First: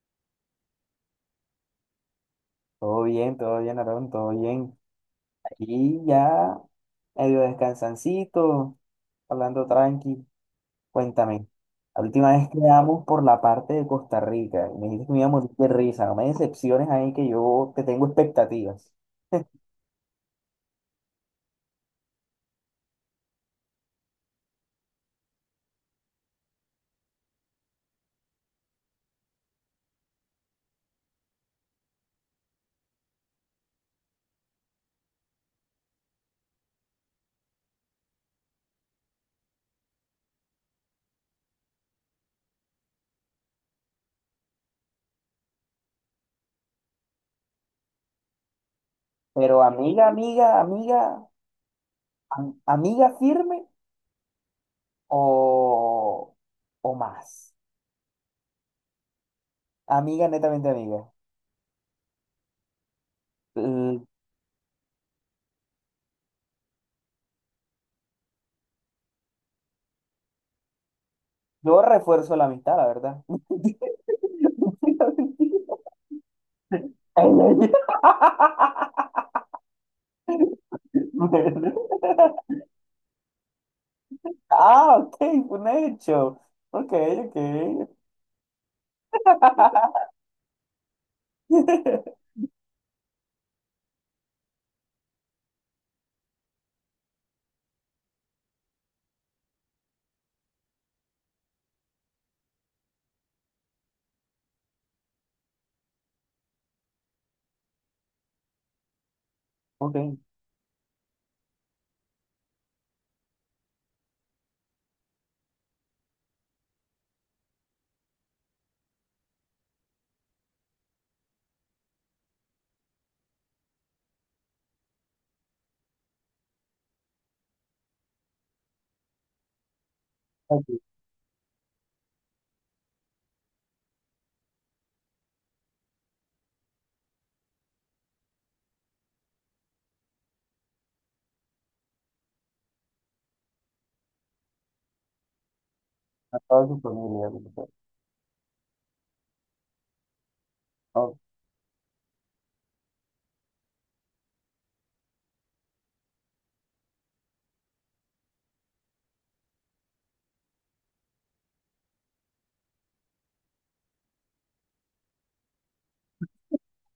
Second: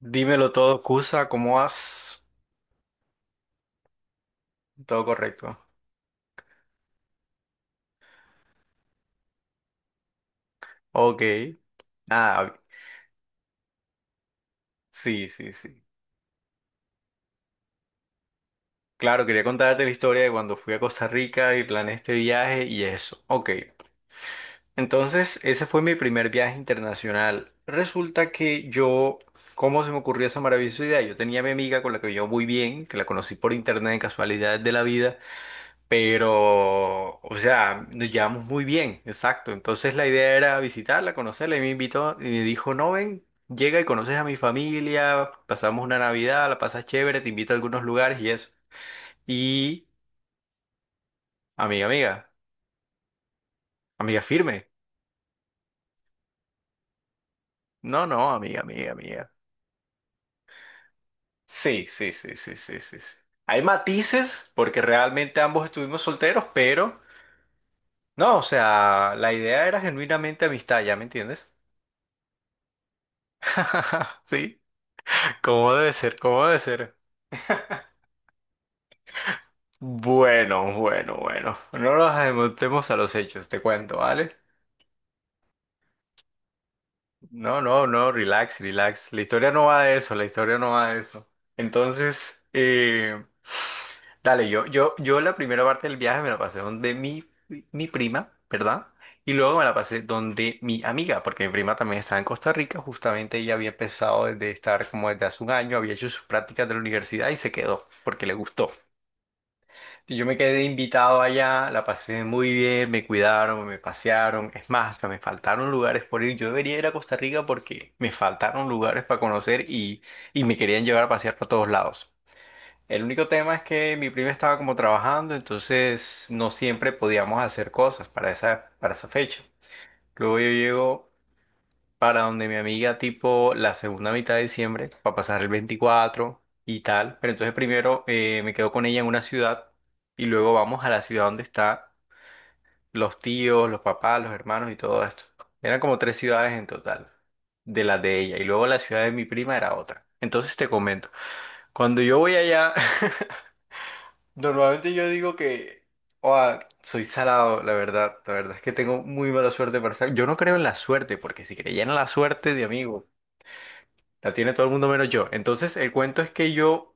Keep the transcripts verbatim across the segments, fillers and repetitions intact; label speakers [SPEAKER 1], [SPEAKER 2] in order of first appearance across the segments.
[SPEAKER 1] Dímelo todo, Cusa, ¿cómo vas?
[SPEAKER 2] Todo bien, todo bien, Aarón, todo bien.
[SPEAKER 1] Todo correcto.
[SPEAKER 2] Aquí ya medio descansancito, hablando tranqui.
[SPEAKER 1] Ok.
[SPEAKER 2] Cuéntame, la última vez
[SPEAKER 1] Ah,
[SPEAKER 2] quedamos por la parte de Costa Rica y me dijiste que me iba
[SPEAKER 1] sí,
[SPEAKER 2] a morir
[SPEAKER 1] sí,
[SPEAKER 2] de
[SPEAKER 1] sí.
[SPEAKER 2] risa. No me decepciones ahí que yo te tengo expectativas.
[SPEAKER 1] Claro, quería contarte la historia de cuando fui a Costa Rica y planeé este viaje y eso. Ok. Entonces, ese fue mi primer viaje internacional. Resulta que yo, ¿cómo se me ocurrió esa maravillosa idea? Yo tenía a mi amiga con la que yo muy bien, que la conocí por internet en casualidades de la vida. Pero, o sea, nos llevamos muy bien, exacto. Entonces la idea era visitarla, conocerla, y me invitó y me dijo, no, ven, llega y conoces a mi familia, pasamos una Navidad, la pasas chévere, te invito a algunos lugares y eso.
[SPEAKER 2] Pero
[SPEAKER 1] Y,
[SPEAKER 2] amiga, amiga, amiga,
[SPEAKER 1] amiga, amiga,
[SPEAKER 2] am- amiga firme
[SPEAKER 1] amiga firme.
[SPEAKER 2] o, o más.
[SPEAKER 1] No, no, amiga, amiga, amiga.
[SPEAKER 2] Amiga, netamente amiga.
[SPEAKER 1] Sí, sí, sí, sí, sí, sí, sí. Hay
[SPEAKER 2] Mm.
[SPEAKER 1] matices porque realmente ambos estuvimos solteros, pero no, o sea, la idea era genuinamente amistad, ¿ya me entiendes?
[SPEAKER 2] Yo refuerzo la amistad, la verdad.
[SPEAKER 1] Sí,
[SPEAKER 2] Mentira,
[SPEAKER 1] ¿cómo debe ser? ¿Cómo debe ser?
[SPEAKER 2] mentira.
[SPEAKER 1] Bueno, bueno, bueno. No nos adelantemos a los hechos, te cuento, ¿vale?
[SPEAKER 2] Ah, ok, fue un hecho. Ok,
[SPEAKER 1] No, no,
[SPEAKER 2] ok.
[SPEAKER 1] no, relax, relax. La historia no va de eso, la historia no va de eso. Entonces, eh, dale, yo, yo, yo la primera parte del viaje me la pasé donde mi, mi prima, ¿verdad? Y luego me la pasé donde mi amiga, porque mi prima también estaba en Costa Rica, justamente ella había empezado desde estar como desde hace un año, había hecho sus prácticas de la universidad y se quedó, porque le gustó.
[SPEAKER 2] Ok,
[SPEAKER 1] Yo me quedé invitado allá, la pasé muy bien, me cuidaron, me pasearon. Es más, hasta me faltaron lugares por ir. Yo debería ir a Costa Rica porque me faltaron lugares para conocer y, y me querían llevar a pasear por todos lados. El único tema es que mi prima estaba como trabajando, entonces no siempre podíamos hacer cosas para esa, para esa fecha. Luego yo
[SPEAKER 2] aquí,
[SPEAKER 1] llego para donde mi amiga tipo la segunda mitad de diciembre, para pasar el veinticuatro y tal. Pero entonces primero eh, me quedo con ella en una ciudad y luego vamos a la ciudad donde están los tíos, los papás, los hermanos y todo esto. Eran como tres
[SPEAKER 2] a
[SPEAKER 1] ciudades en
[SPEAKER 2] toda su
[SPEAKER 1] total,
[SPEAKER 2] familia.
[SPEAKER 1] de las de ella. Y luego la ciudad de mi prima era otra. Entonces te comento,
[SPEAKER 2] Ok.
[SPEAKER 1] cuando yo voy allá, normalmente yo digo que... "Oa, soy salado, la verdad. La verdad es que tengo muy mala suerte para estar. Yo no creo en la suerte, porque si creyera en la suerte de amigo, la tiene todo el mundo menos yo". Entonces, el cuento es que yo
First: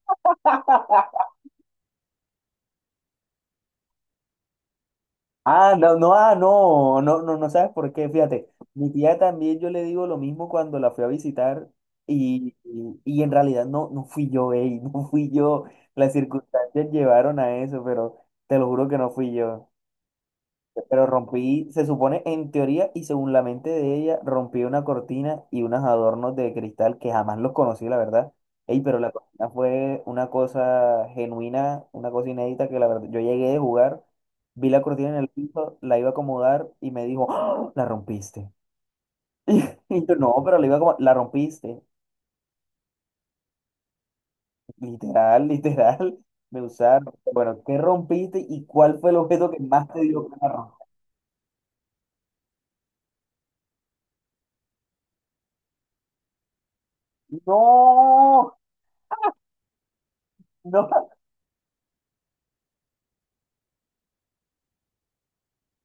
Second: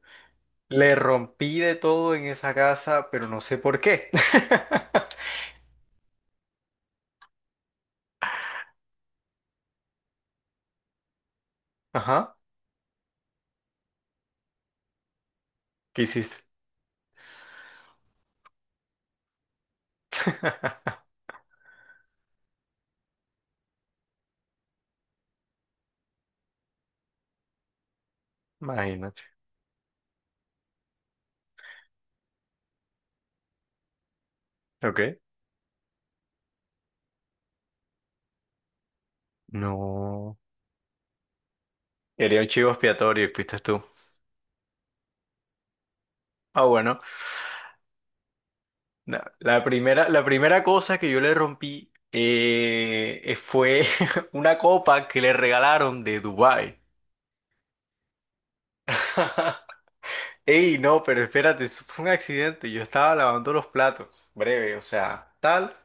[SPEAKER 1] le rompí de todo en esa casa, pero no sé por qué.
[SPEAKER 2] Ah, no, no, ah, no, no, no, no sabes por qué, fíjate. Mi tía también yo le digo lo mismo cuando la fui a visitar
[SPEAKER 1] Ajá.
[SPEAKER 2] y, y, y en realidad no, no fui yo, ey, no fui yo.
[SPEAKER 1] ¿Qué
[SPEAKER 2] Las
[SPEAKER 1] hiciste?
[SPEAKER 2] circunstancias llevaron a eso, pero te lo juro que no fui yo. Pero rompí, se supone en teoría y según la mente de ella, rompí una cortina y unos adornos de cristal que jamás los conocí, la verdad. Ey, pero la
[SPEAKER 1] Imagínate.
[SPEAKER 2] cortina fue una cosa genuina, una cosa inédita que la verdad, yo llegué de jugar, vi la cortina en
[SPEAKER 1] Ok.
[SPEAKER 2] el piso, la iba a acomodar y me dijo, "¡Ah! La rompiste". Y yo,
[SPEAKER 1] No.
[SPEAKER 2] no, pero la iba como, la rompiste.
[SPEAKER 1] Quería un chivo expiatorio y fuiste tú.
[SPEAKER 2] Literal, literal, me
[SPEAKER 1] Ah, bueno.
[SPEAKER 2] usaron. Bueno, ¿qué rompiste y cuál fue el
[SPEAKER 1] No,
[SPEAKER 2] objeto que
[SPEAKER 1] La
[SPEAKER 2] más te
[SPEAKER 1] primera, la
[SPEAKER 2] dio que la
[SPEAKER 1] primera
[SPEAKER 2] rompiste?
[SPEAKER 1] cosa que yo le rompí eh, eh, fue una copa que le regalaron de Dubái.
[SPEAKER 2] No,
[SPEAKER 1] Ey, no,
[SPEAKER 2] no.
[SPEAKER 1] pero espérate, eso fue un accidente. Yo estaba lavando los platos, breve, o sea, tal.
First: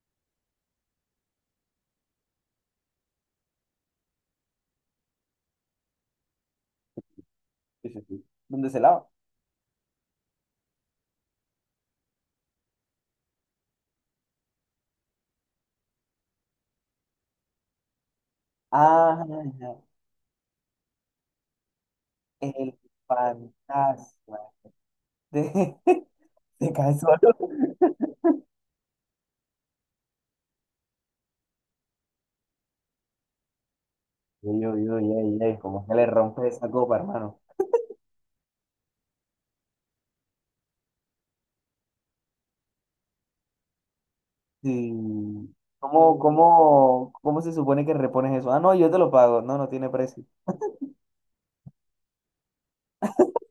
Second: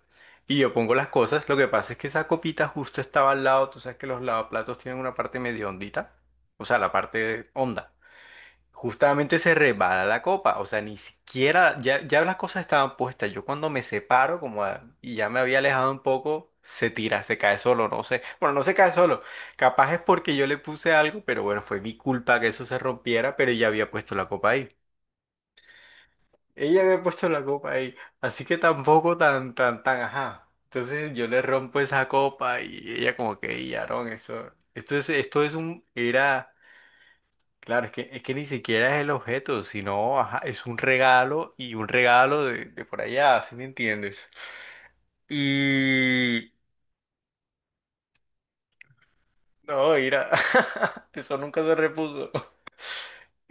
[SPEAKER 1] Y yo pongo las cosas. Lo que pasa es que esa copita justo estaba al lado. Tú sabes que los lavaplatos tienen una parte medio hondita. O sea, la parte
[SPEAKER 2] Sí,
[SPEAKER 1] honda.
[SPEAKER 2] sí, sí. ¿Dónde se lava?
[SPEAKER 1] Justamente se resbala la copa. O sea, ni siquiera, ya, ya las cosas estaban puestas. Yo cuando me separo, como a- y ya me había alejado un poco, se tira, se cae solo, no sé. Bueno, no se cae solo.
[SPEAKER 2] Ah,
[SPEAKER 1] Capaz es porque yo le puse algo, pero bueno, fue mi culpa que eso
[SPEAKER 2] el
[SPEAKER 1] se rompiera, pero ya había puesto la
[SPEAKER 2] fantasma
[SPEAKER 1] copa ahí.
[SPEAKER 2] de, de
[SPEAKER 1] Ella había puesto
[SPEAKER 2] Cazuelo.
[SPEAKER 1] la copa ahí, así que tampoco tan, tan, tan, ajá. Entonces yo le rompo esa copa y ella como que, y Aarón, eso,
[SPEAKER 2] Ey, ey,
[SPEAKER 1] esto
[SPEAKER 2] ey,
[SPEAKER 1] es,
[SPEAKER 2] ey,
[SPEAKER 1] esto es
[SPEAKER 2] ey, ¿cómo
[SPEAKER 1] un,
[SPEAKER 2] es que le rompe
[SPEAKER 1] era,
[SPEAKER 2] esa copa, hermano?
[SPEAKER 1] claro, es que, es que ni siquiera es el objeto, sino, ajá, es un regalo y un regalo de, de por allá, ¿sí me entiendes?
[SPEAKER 2] Sí. ¿Cómo,
[SPEAKER 1] Y,
[SPEAKER 2] cómo, cómo se supone que repones eso? Ah, no, yo te lo pago. No, no tiene
[SPEAKER 1] no,
[SPEAKER 2] precio.
[SPEAKER 1] mira, eso nunca se repuso.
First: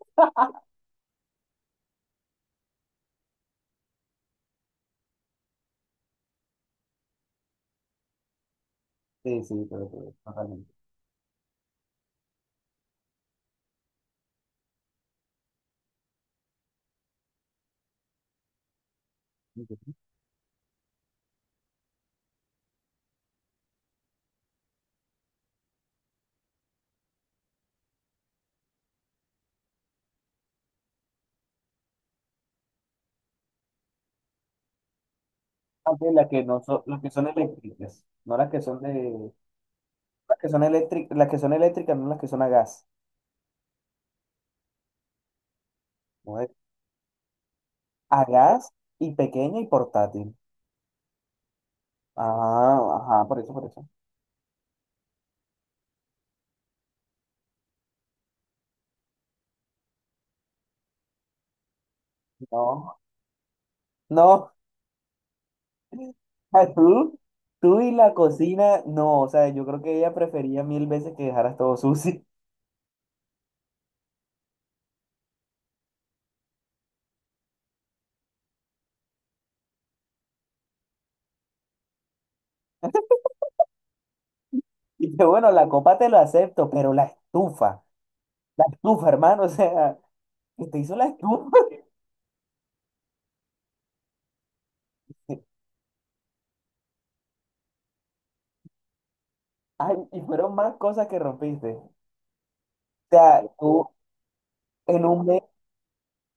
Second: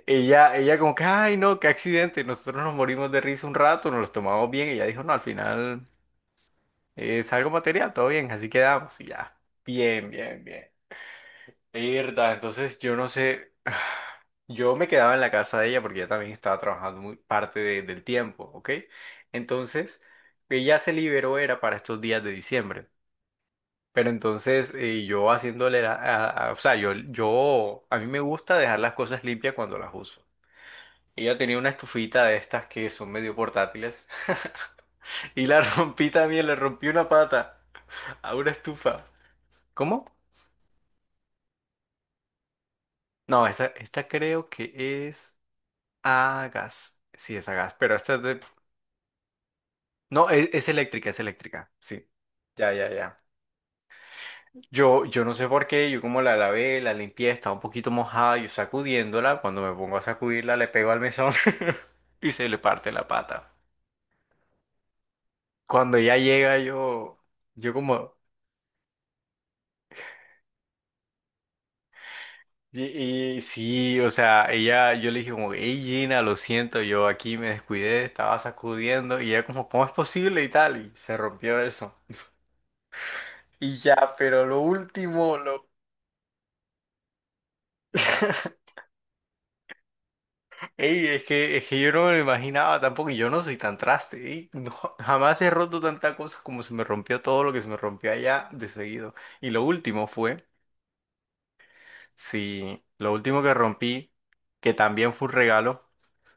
[SPEAKER 1] Ella, ella como que, ay, no, qué accidente, nosotros nos morimos de risa un rato, nos los tomamos bien, y ella dijo, no, al final... Es algo material, todo bien, así quedamos y ya.
[SPEAKER 2] Sí, sí, pero,
[SPEAKER 1] Bien,
[SPEAKER 2] pero,
[SPEAKER 1] bien, bien.
[SPEAKER 2] totalmente.
[SPEAKER 1] Irda, entonces yo no sé, yo me quedaba en la casa de ella porque ella también estaba trabajando muy parte de- del tiempo, ¿ok? Entonces, ella se liberó era para estos días de diciembre. Pero entonces eh, yo haciéndole, la- a- a- o sea, yo, yo, a mí me gusta dejar las cosas limpias cuando las uso. Ella tenía una estufita de estas que son medio portátiles y la
[SPEAKER 2] Ah, sí,
[SPEAKER 1] rompí
[SPEAKER 2] las que
[SPEAKER 1] también, le
[SPEAKER 2] no son,
[SPEAKER 1] rompí
[SPEAKER 2] las
[SPEAKER 1] una
[SPEAKER 2] que son
[SPEAKER 1] pata
[SPEAKER 2] eléctricas,
[SPEAKER 1] a
[SPEAKER 2] no
[SPEAKER 1] una
[SPEAKER 2] las que son
[SPEAKER 1] estufa.
[SPEAKER 2] de,
[SPEAKER 1] ¿Cómo?
[SPEAKER 2] las que son eléctricas, las que son eléctricas, no las que son a gas.
[SPEAKER 1] No, esta, esta creo que es
[SPEAKER 2] ¿No?
[SPEAKER 1] a gas. Sí, es a gas, pero esta es
[SPEAKER 2] A
[SPEAKER 1] de...
[SPEAKER 2] gas y pequeña y
[SPEAKER 1] No,
[SPEAKER 2] portátil.
[SPEAKER 1] es, es eléctrica, es eléctrica. Sí. Ya,
[SPEAKER 2] Ah,
[SPEAKER 1] ya, ya.
[SPEAKER 2] ajá, por eso, por eso.
[SPEAKER 1] Yo, yo no sé por qué, yo como la lavé, la limpié, estaba un poquito mojada, yo sacudiéndola, cuando me pongo a sacudirla le pego al mesón y se le parte
[SPEAKER 2] No,
[SPEAKER 1] la pata.
[SPEAKER 2] no.
[SPEAKER 1] Cuando ella llega,
[SPEAKER 2] Ah,
[SPEAKER 1] yo,
[SPEAKER 2] Tú,
[SPEAKER 1] yo
[SPEAKER 2] tú y
[SPEAKER 1] como,
[SPEAKER 2] la cocina, no, o sea, yo creo que ella prefería mil veces que dejaras todo sucio.
[SPEAKER 1] y, y sí, o sea, ella, yo le dije como, hey Gina, lo siento, yo aquí me descuidé, estaba sacudiendo y ella como, ¿cómo es posible y tal? Y se rompió eso. Y ya, pero lo
[SPEAKER 2] Y que
[SPEAKER 1] último,
[SPEAKER 2] bueno,
[SPEAKER 1] lo...
[SPEAKER 2] la copa te lo acepto, pero la estufa, la estufa, hermano, o sea, que te hizo
[SPEAKER 1] Ey,
[SPEAKER 2] la
[SPEAKER 1] es
[SPEAKER 2] estufa.
[SPEAKER 1] que, es que yo no me lo imaginaba tampoco, y yo no soy tan traste, ey, no, jamás he roto tanta cosa como se me rompió todo lo que se me rompió allá de seguido. Y lo
[SPEAKER 2] Ay,
[SPEAKER 1] último
[SPEAKER 2] y
[SPEAKER 1] fue,
[SPEAKER 2] fueron más cosas que rompiste. O
[SPEAKER 1] sí, lo último
[SPEAKER 2] sea,
[SPEAKER 1] que
[SPEAKER 2] tú
[SPEAKER 1] rompí, que
[SPEAKER 2] en
[SPEAKER 1] también
[SPEAKER 2] un
[SPEAKER 1] fue un
[SPEAKER 2] mes,
[SPEAKER 1] regalo,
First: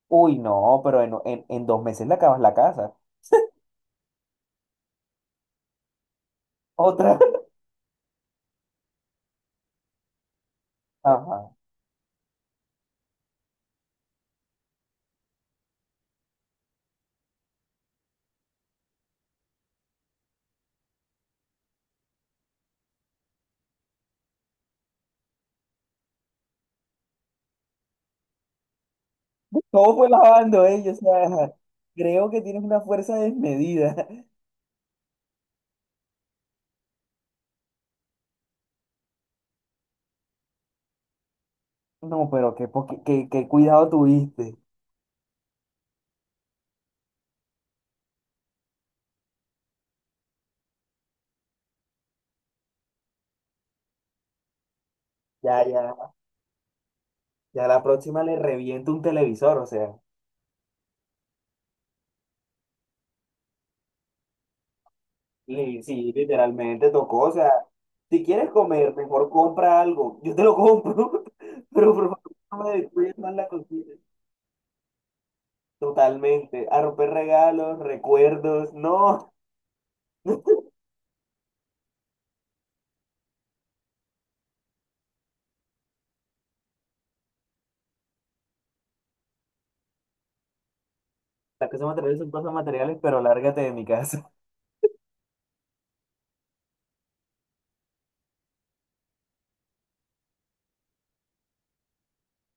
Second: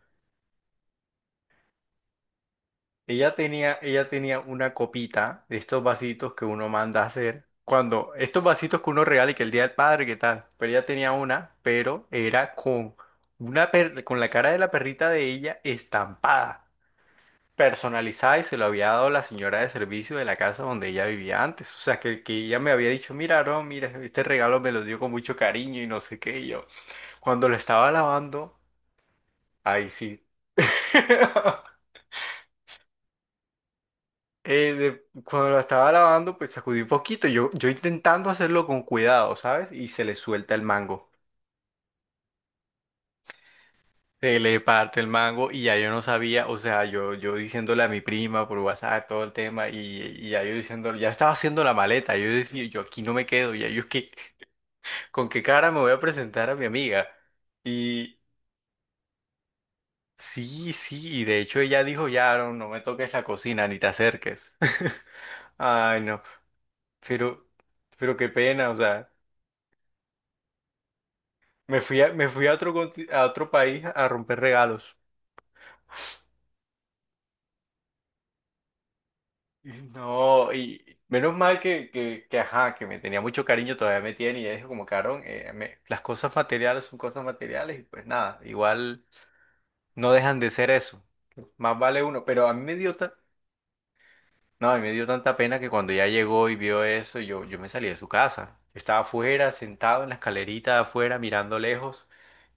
[SPEAKER 2] uy, no, pero en, en, en dos meses le acabas la casa.
[SPEAKER 1] Ella tenía, ella tenía una copita de estos vasitos que uno manda a
[SPEAKER 2] Otra,
[SPEAKER 1] hacer. Cuando, estos vasitos que uno regala y que el Día del Padre, ¿qué tal? Pero ella tenía una,
[SPEAKER 2] ajá.
[SPEAKER 1] pero era con una per- con la cara de la perrita de ella estampada, personalizada y se lo había dado la señora de servicio de la casa donde ella vivía antes. O sea, que, que ella me había dicho, mira, no, mira, este regalo me lo dio con mucho cariño y no sé qué. Y yo, cuando lo estaba lavando, ahí
[SPEAKER 2] Todo fue
[SPEAKER 1] sí.
[SPEAKER 2] lavando ellos, o sea, creo que tienes una fuerza desmedida.
[SPEAKER 1] eh, de- cuando la estaba lavando, pues sacudí un poquito. Yo, yo intentando hacerlo con cuidado, ¿sabes? Y se le suelta el mango.
[SPEAKER 2] No, pero qué, poqui- qué, qué cuidado
[SPEAKER 1] Se
[SPEAKER 2] tuviste.
[SPEAKER 1] le parte el mango y ya yo no sabía, o sea, yo, yo diciéndole a mi prima por WhatsApp todo el tema y, y ya yo diciéndole, ya estaba haciendo la maleta. Yo decía, yo aquí no me quedo, ya yo es que, ¿con qué
[SPEAKER 2] Ya,
[SPEAKER 1] cara me voy a
[SPEAKER 2] ya,
[SPEAKER 1] presentar a mi amiga?
[SPEAKER 2] ya la
[SPEAKER 1] Y
[SPEAKER 2] próxima le reviento un televisor, o sea.
[SPEAKER 1] sí, sí, y de hecho ella dijo, ya, no, no me toques la cocina, ni te acerques.
[SPEAKER 2] Y
[SPEAKER 1] Ay,
[SPEAKER 2] sí,
[SPEAKER 1] no,
[SPEAKER 2] literalmente tocó, o
[SPEAKER 1] pero,
[SPEAKER 2] sea,
[SPEAKER 1] pero
[SPEAKER 2] si
[SPEAKER 1] qué
[SPEAKER 2] quieres
[SPEAKER 1] pena, o
[SPEAKER 2] comer,
[SPEAKER 1] sea.
[SPEAKER 2] mejor compra algo. Yo te lo compro,
[SPEAKER 1] Me
[SPEAKER 2] pero
[SPEAKER 1] fui
[SPEAKER 2] por
[SPEAKER 1] a,
[SPEAKER 2] favor
[SPEAKER 1] me fui a
[SPEAKER 2] no
[SPEAKER 1] otro,
[SPEAKER 2] me
[SPEAKER 1] conti-
[SPEAKER 2] descuides
[SPEAKER 1] a
[SPEAKER 2] más la
[SPEAKER 1] otro país
[SPEAKER 2] cocina.
[SPEAKER 1] a romper regalos.
[SPEAKER 2] Totalmente. A romper regalos, recuerdos, no.
[SPEAKER 1] Y no, y menos mal que, que, que, ajá, que me tenía mucho cariño, todavía me tiene, y ya dijo como, cabrón, eh, me- las cosas materiales son cosas materiales, y pues nada, igual no dejan de ser eso.
[SPEAKER 2] Las
[SPEAKER 1] Más
[SPEAKER 2] cosas
[SPEAKER 1] vale
[SPEAKER 2] materiales
[SPEAKER 1] uno,
[SPEAKER 2] son
[SPEAKER 1] pero
[SPEAKER 2] cosas
[SPEAKER 1] a mí me dio,
[SPEAKER 2] materiales,
[SPEAKER 1] ta-
[SPEAKER 2] pero lárgate de mi casa.
[SPEAKER 1] no, a mí me dio tanta pena que cuando ya llegó y vio eso, yo, yo me salí de su casa. Yo estaba afuera, sentado en la escalerita de afuera, mirando lejos.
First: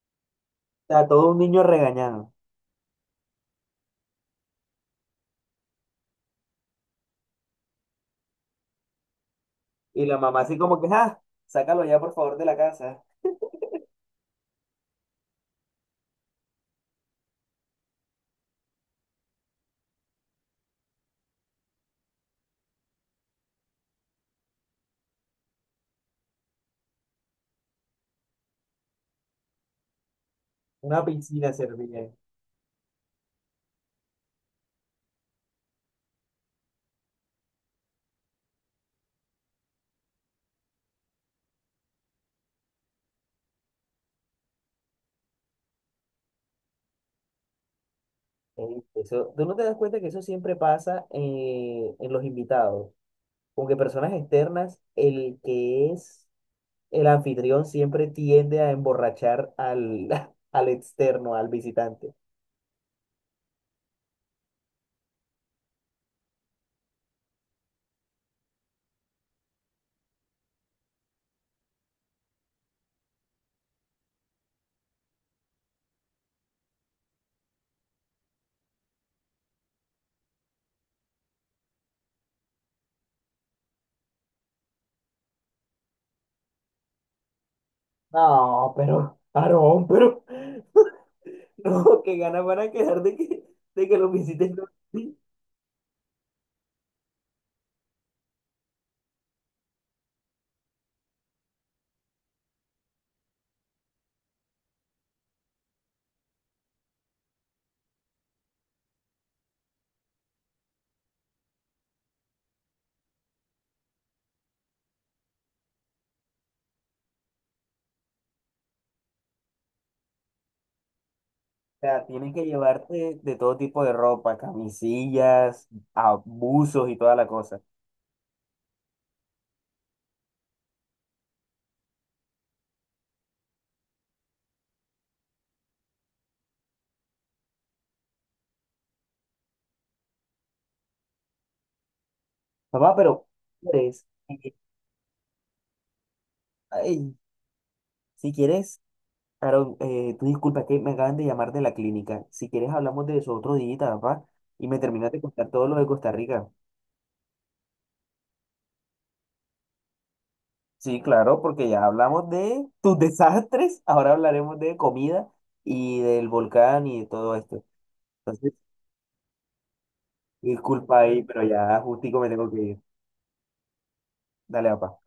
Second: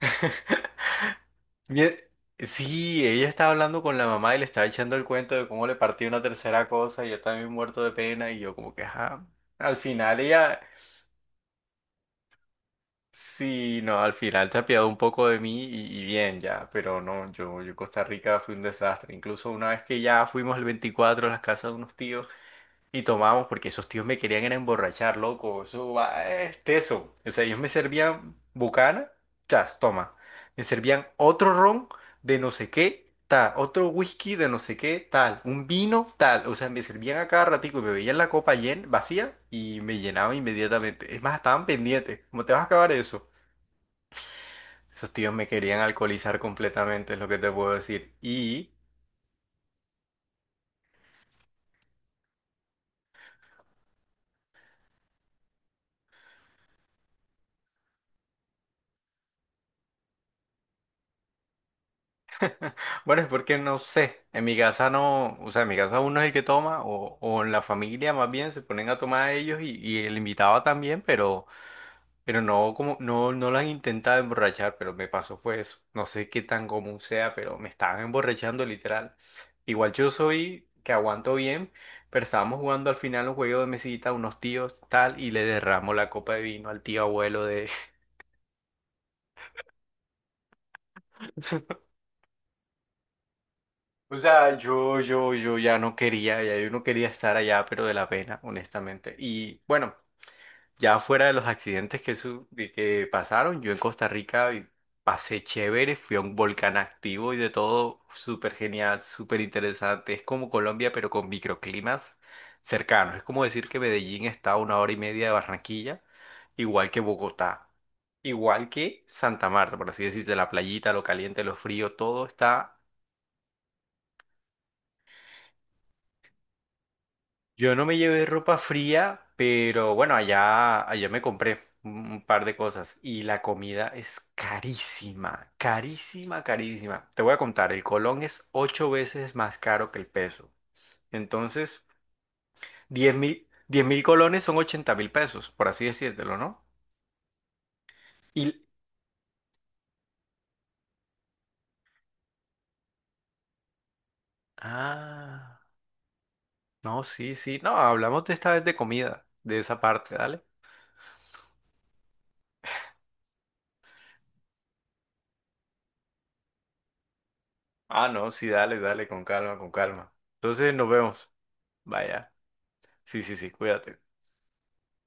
[SPEAKER 2] O sea, todo un niño
[SPEAKER 1] Y e-
[SPEAKER 2] regañado.
[SPEAKER 1] Sí, ella estaba hablando con la mamá y le estaba echando el cuento de cómo le partió una tercera cosa y yo también muerto de pena y yo como que, ajá, al
[SPEAKER 2] Y la
[SPEAKER 1] final
[SPEAKER 2] mamá así
[SPEAKER 1] ella,
[SPEAKER 2] como que, ah, sácalo ya por favor de la casa.
[SPEAKER 1] sí, no, al final se apiadó un poco de mí y, y bien ya, pero no, yo, yo Costa Rica fue un desastre, incluso una vez que ya fuimos el veinticuatro a las casas de unos tíos. Y tomábamos porque esos tíos me querían era emborrachar, loco. Eso va, es teso. O sea, ellos me servían bucana, chas, toma. Me
[SPEAKER 2] Una
[SPEAKER 1] servían otro
[SPEAKER 2] piscina
[SPEAKER 1] ron
[SPEAKER 2] servía.
[SPEAKER 1] de no sé qué, tal. Otro whisky de no sé qué, tal. Un vino, tal. O sea, me servían a cada ratico. Me veían la copa llen, vacía y me llenaba inmediatamente. Es más, estaban pendientes. ¿Cómo te vas a acabar eso? Esos tíos me querían alcoholizar completamente, es lo que te puedo decir. Y
[SPEAKER 2] Ey, eso, tú no te das cuenta que eso siempre pasa eh, en los invitados. Como que personas externas, el que es el anfitrión siempre tiende a emborrachar al, al externo, al visitante.
[SPEAKER 1] bueno, es porque no sé, en mi casa no, o sea, en mi casa uno es el que toma, o, o en la familia más bien se ponen a tomar ellos y, y el invitado también, pero, pero no, como, no, no lo han intentado emborrachar, pero me pasó fue eso. No sé qué tan común sea, pero me estaban emborrachando literal. Igual yo soy que aguanto bien, pero estábamos jugando al final un juego de mesita, unos tíos, tal, y le derramo la copa de vino al tío abuelo de.
[SPEAKER 2] No, pero, Aarón, pero, no, que ganas van a quedar de que, de que los
[SPEAKER 1] O
[SPEAKER 2] visites.
[SPEAKER 1] sea,
[SPEAKER 2] No.
[SPEAKER 1] yo, yo, yo ya no quería, ya yo no quería estar allá, pero de la pena, honestamente. Y bueno, ya fuera de los accidentes que, su- de que pasaron, yo en Costa Rica y pasé chévere, fui a un volcán activo y de todo, súper genial, súper interesante. Es como Colombia, pero con microclimas cercanos. Es como decir que Medellín está a una hora y media de Barranquilla, igual que Bogotá. Igual que Santa Marta, por así decirte, la playita, lo caliente, lo
[SPEAKER 2] O
[SPEAKER 1] frío,
[SPEAKER 2] sea,
[SPEAKER 1] todo
[SPEAKER 2] tienes que
[SPEAKER 1] está.
[SPEAKER 2] llevarte de todo tipo de ropa, camisillas, abusos y toda la cosa.
[SPEAKER 1] Yo no me llevé ropa fría, pero bueno, allá, allá me compré un un par de cosas y la comida es carísima, carísima, carísima. Te voy a contar, el colón es ocho veces más caro que el peso. Entonces,
[SPEAKER 2] Papá,
[SPEAKER 1] diez
[SPEAKER 2] pero,
[SPEAKER 1] mil,
[SPEAKER 2] ¿si
[SPEAKER 1] diez mil
[SPEAKER 2] quieres?
[SPEAKER 1] colones
[SPEAKER 2] eh,
[SPEAKER 1] son ochenta mil pesos, por así decírtelo, ¿no?
[SPEAKER 2] Ay, si
[SPEAKER 1] Y...
[SPEAKER 2] quieres. Aaron, eh, tú disculpa, es que me acaban de llamar de la clínica. Si quieres hablamos de eso otro día, papá, y me terminas de contar
[SPEAKER 1] Ah,
[SPEAKER 2] todo lo de Costa Rica.
[SPEAKER 1] no, sí, sí, no, hablamos de esta vez de comida, de esa parte, dale.
[SPEAKER 2] Sí, claro, porque ya hablamos de tus desastres, ahora hablaremos de comida y del volcán y de todo esto.
[SPEAKER 1] Ah, no, sí,
[SPEAKER 2] Entonces,
[SPEAKER 1] dale, dale, con calma, con calma. Entonces, nos
[SPEAKER 2] disculpa ahí,
[SPEAKER 1] vemos.
[SPEAKER 2] pero ya justico me
[SPEAKER 1] Vaya.
[SPEAKER 2] tengo que ir.
[SPEAKER 1] Sí, sí, sí, cuídate.
[SPEAKER 2] Dale, papá.